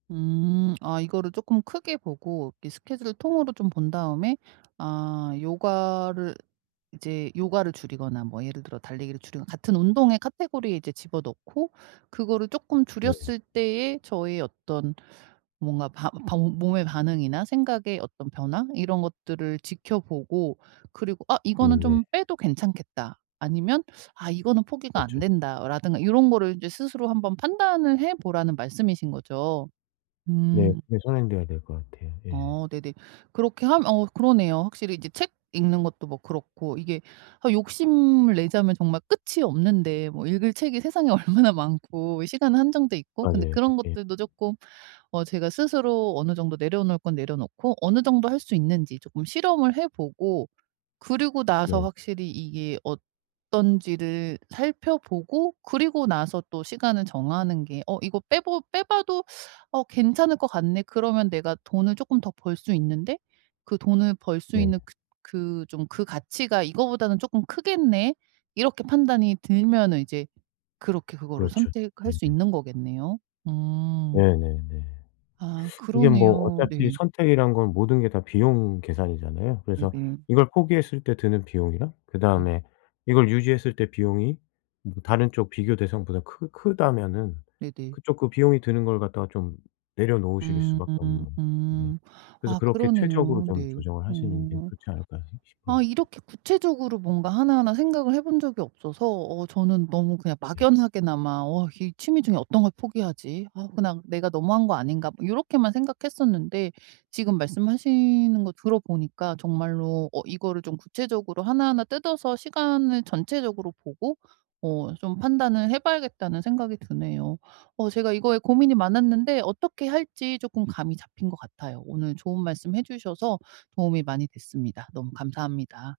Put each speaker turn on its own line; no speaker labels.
음. 아 이거를 쪼끔 크게 보고 이게 스케줄을 통으로 좀 본 다음에 아 요가를 이제 요가를 줄이거나 뭐 예를 들어 달리기를 줄이거나 같은 운동의 카테고리에 이제 집어넣고 그거를 쪼끔
네.
줄였을 때에 저의 어떤 뭔가 반 반 몸의 반응이나 생각의 어떤 변화 이런 것들을 지켜보고 그리고 '아 이거는
음 네.
좀 빼도 괜찮겠다.' 아니면 '아 이거는 포기가 안
그렇죠.
된다.'라든가 요런 거를 이제 스스로 한번 판단을 해보라는 말씀이신 거죠.
네.
음.
네 선행돼야 될 것 같아요. 예.
어. 네네. 그렇게 하면 어 그러네요. 확실히 이제 책 읽는 것도 뭐 그렇고 이게 아 욕심을 내자면 정말 끝이 없는데 뭐 읽을 책이 세상에 얼마나 많고 시간은 한정돼 있고 근데
맞아요.
그런
예.
것들도 쪼끔 어 제가 스스로 어느 정도 내려놓을 건 내려놓고 어느 정도 할 수 있는지 쪼끔 실험을 해보고 그리고 나서
네.
확실히 이게 어떤지를 살펴보고 그리고 나서 또 시간을 정하는 게 '어 이거 빼보 빼봐도 어 괜찮을 것 같네. 그러면 내가 돈을 쪼끔 더 벌 수 있는데 그 돈을 벌 수
네.
있는 그 그 좀 그 가치가 이거보다는 쪼끔 크겠네.' 이렇게 판단이 들면은 이제 그렇게 그거를
그렇죠.
선택할
예.
수
네.
있는 거겠네요. 음.
네네네.
아.
이게 뭐
그러네요.
어차피
네.
선택이란 건 모든 게 다 비용 계산이잖아요. 그래서
네네.
이걸 포기했을 때 드는 비용이랑
네.
그다음에 이걸 유지했을 때 비용이 뭐 다른 쪽 비교 대상보다 크 크다면은
네네.
그쪽 그 비용이 드는 걸 갖다가 좀 내려놓으실 수밖에 없는
음.
거죠. 네.
음.
그래서
아
그렇게 최적으로
그러네요.
좀
네.
조정을 하시는 게
어.
좋지 않을까 싶 싶어요.
아 이렇게 구체적으로 뭔가 하나하나 생각을 해본 적이 없어서 어 저는 너무 그냥
네.
막연하게나마 '어 이 취미 중에 어떤 걸 포기하지? 아 그냥 내가 너무한 거 아닌가.' 요렇게만 생각했었는데 지금 말씀하시는 거 들어 보니까 정말로 어 이거를 좀 구체적으로 하나하나 뜯어서 시간을 전체적으로 보고 어 좀 판단을 해봐야겠다는 생각이 드네요. 어 제가 이거에 고민이 많았는데 어떻게 할지 쪼끔 감이 잡힌 것 같아요. 오늘 좋은 말씀 해주셔서 도움이 많이 됐습니다. 너무 감사합니다.